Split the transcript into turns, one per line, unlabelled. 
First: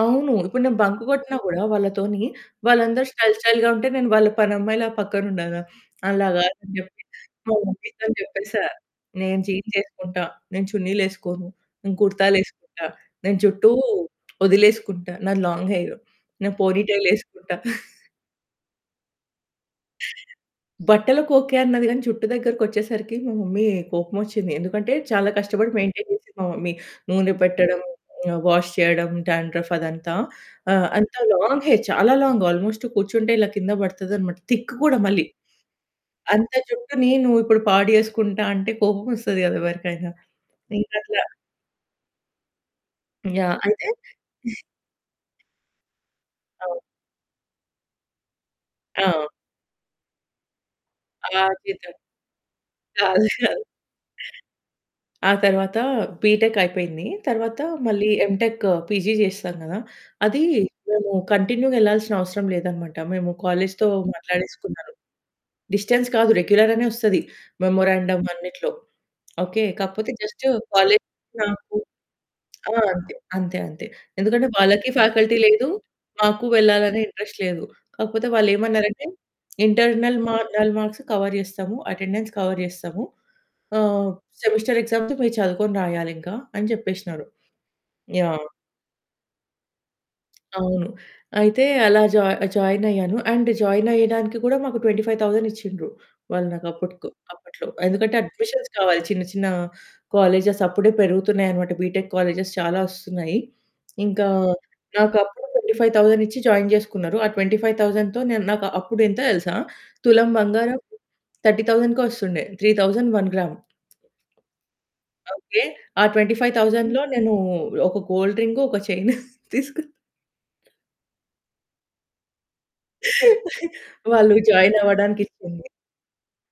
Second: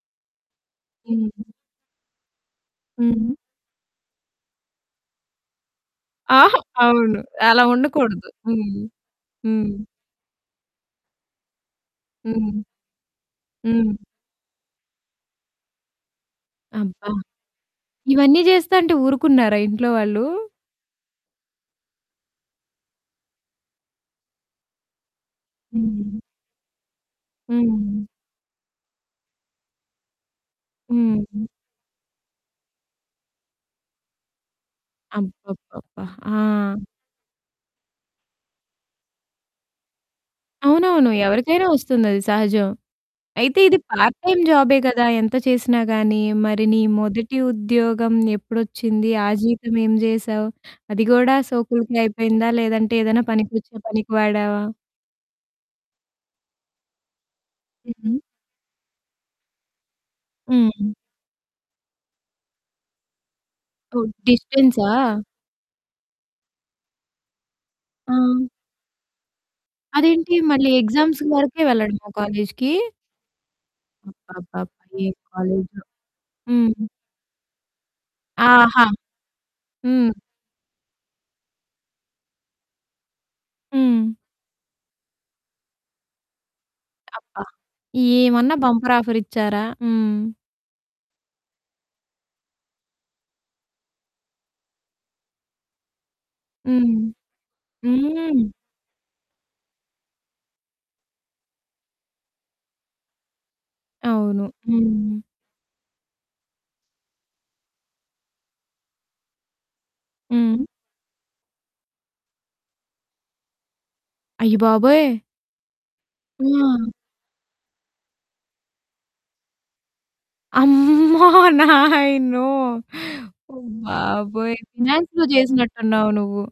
అవును. ఇప్పుడు నేను బంక్
హ్మ్.
కొట్టినా కూడా వాళ్ళతోని వాళ్ళందరూ స్టైల్
హ్మ్.
స్టైల్‌గా ఉంటే, నేను వాళ్ళ పనమ్మాయిలా పక్కన ఉండాల. అలా
ఆహా!
గాదని చెప్పి,
అవును.
మా
అలా
మమ్మీతోని
ఉండకూడదు.
చెప్పేసా,
హ్మ్
"నేను
హ్మ్.
జీన్స్ ఎసుకుంటా, నేను చున్నీలేసుకోను, నేను
హ్మ్.
కుర్తాలేసుకుంటా, నేను జు‌ట్టూ
హ్మ్.
ఒదిలేసుకుంటా" నాది లాంగ్ హెయిరు. నేను పోనీ
అబ్బ!
టైలేసుకుంటా.
ఇవన్నీ చేస్తాంటే ఊరుకున్నారా ఇంట్లో వాళ్ళు?
బట్టలకు ఓకె, అన్నది గానీ జూట్టు దగ్గరికొచ్చేసరికి మా మమ్మీ కోపమోచ్చింది. ఎందుకంటే చాలా కష్టపడి మెయింటైన్
హ్మ్.
చేసింది మా మమ్మీ. నూనె పెట్టడం,
హ్మ్.
వాష్ చేయడం, డాండ్రఫ్ అదంతా. ఆహ్, అంత
హ్మ్.
లాంగ్ హెయిర్, చాలా లాంగ్ ఆల్మోస్ట్ కూర్చుంటే ఇలా కింద పడుతుందన్నమాట. థిక్ కూడా మళ్ళీ.
అబ్బబ్బబ్బా!
అంత
ఆ!
జుట్టుని నువ్వు ఇప్పుడు పాడు చేసుకుంటా అంటే కోపమోస్తది కదా! ఎవరికైనా ఇంక
అవునవును,
అట్ల
ఎవరికైనా వస్తుంది అది సహజం.
యాహ్!
అయితే ఇది
అంటే
పార్ట్ టైమ్ జాబే కదా! ఎంత చేసినా గాని. మరి నీ
అవును.
మొదటి ఉద్యోగం ఎప్పుడొచ్చింది?
ఆ!
ఆ జీతం ఏం చేసావు? అది
ఆ!
గుడా
గీతా
సోకులకే అయిపోయిందా లేదంటే ఏదైనా
కాదు, కాదు.
పనికొచ్చే పనికి వాడావా?
ఆ తరువాత బిటెక్ అయిపోయింది. తరువాత మళ్ళీ
హుహు.
ఎమ్‌టెక్ పీజీ చేసాం గదా! అది
హ్మ్.
మేము కంటిన్యూగా ఎళ్ళాల్సిన అవసరం లేదన్నమాట. మేము కాలేజ్‌తో
ఓహ్!
మాట్లాడేసుకున్నాం.
డిస్టెన్సా?
డిస్టెన్స్ కాదు. రెగ్యులర్ అనే ఓస్తది. మెమోరాండం
ఆ!
అన్నిట్లో. ఓకె, కాకపోతే
అదేంటి
జస్టు
మళ్ళీ
కాలేజి
ఎగ్జామ్స్ వరకే
నాకు
వెళ్ళడమా కాలేజ్‌కి?
ఆ! అంతే అంతే అంతే. ఎందుకంటే వాళ్ళకి
అబ్బబ్బబ్బా! ఏం
ఫ్యాకల్టీ లేదు,
కాలేజో.
మాకు
హ్మ్.
వెళ్ళాలనె ఇంట్రెస్ట్ లేదు. కాకపోతే, వాళ్ళు
ఆహా!
ఏమన్నారంటే
హ్మ్.
"ఇంటర్నల్ మార్న్‌ల్ మార్క్స్ కవర్ చేస్తాము, అటెండెన్స్ కవర్ చేస్తాము, ఆహ్,
హ్మ్.
సెమిస్టర్ ఎగ్జామ్స్ మీరు చదువుకొని రాయాలింకా" అని చెప్పేసినారు.
అబ్బ!
యాహ్!
ఏమన్నా బంపర్ ఆఫర్ ఇచ్చారా. హ్మ్.
అవును. అయితే అలా జాయి జాయిన్ అయ్యాను. అండ్ జాయిన్ అయ్యడానికి కూడా మాకు 25,000 ఇచ్చిండ్రు. వాళ్ళు
హ్మ్.
నాకప్పట్కు అప్పట్లో ఎందుకంటే
హ్మ్.
అడ్మిషన్స్ కావాలి చిన్న చిన్న కాలేజెస్ అప్పుడే పెరుగుతున్నాయి అనమాట. బిటెక్ కాలేజ్స్ చాలా ఓస్తున్నాయి. ఇంకా
అవును.
నాకు
హ్మ్.
అప్పుడు 25,000 ఇచ్చి జాయిన్ జేసుకున్నారు. ఆ 25,000తో నేను నాకు అప్పుడు ఎంతో తెలుసా? తులం
హ్మ్.
బంగారం 30,000 కొస్తుండే 3000 1 గ్రామ్.
అయ్య బాబోయ్!
ఓకె. ఆ ట్వెంటీ ఫైవ్
ఆ!
థౌసండ్ నేను ఒక గోల్డ్ రింగు, ఒక చైన్ తీసుకున్న.
అమ్మో! నాయినో!
వాళ్ళు
బాబోయ్!
జాయిన్
ఫైనాన్స్‌లో
అవ్వడానికిచ్చింది.
చేసినట్టున్నావు నువ్వు.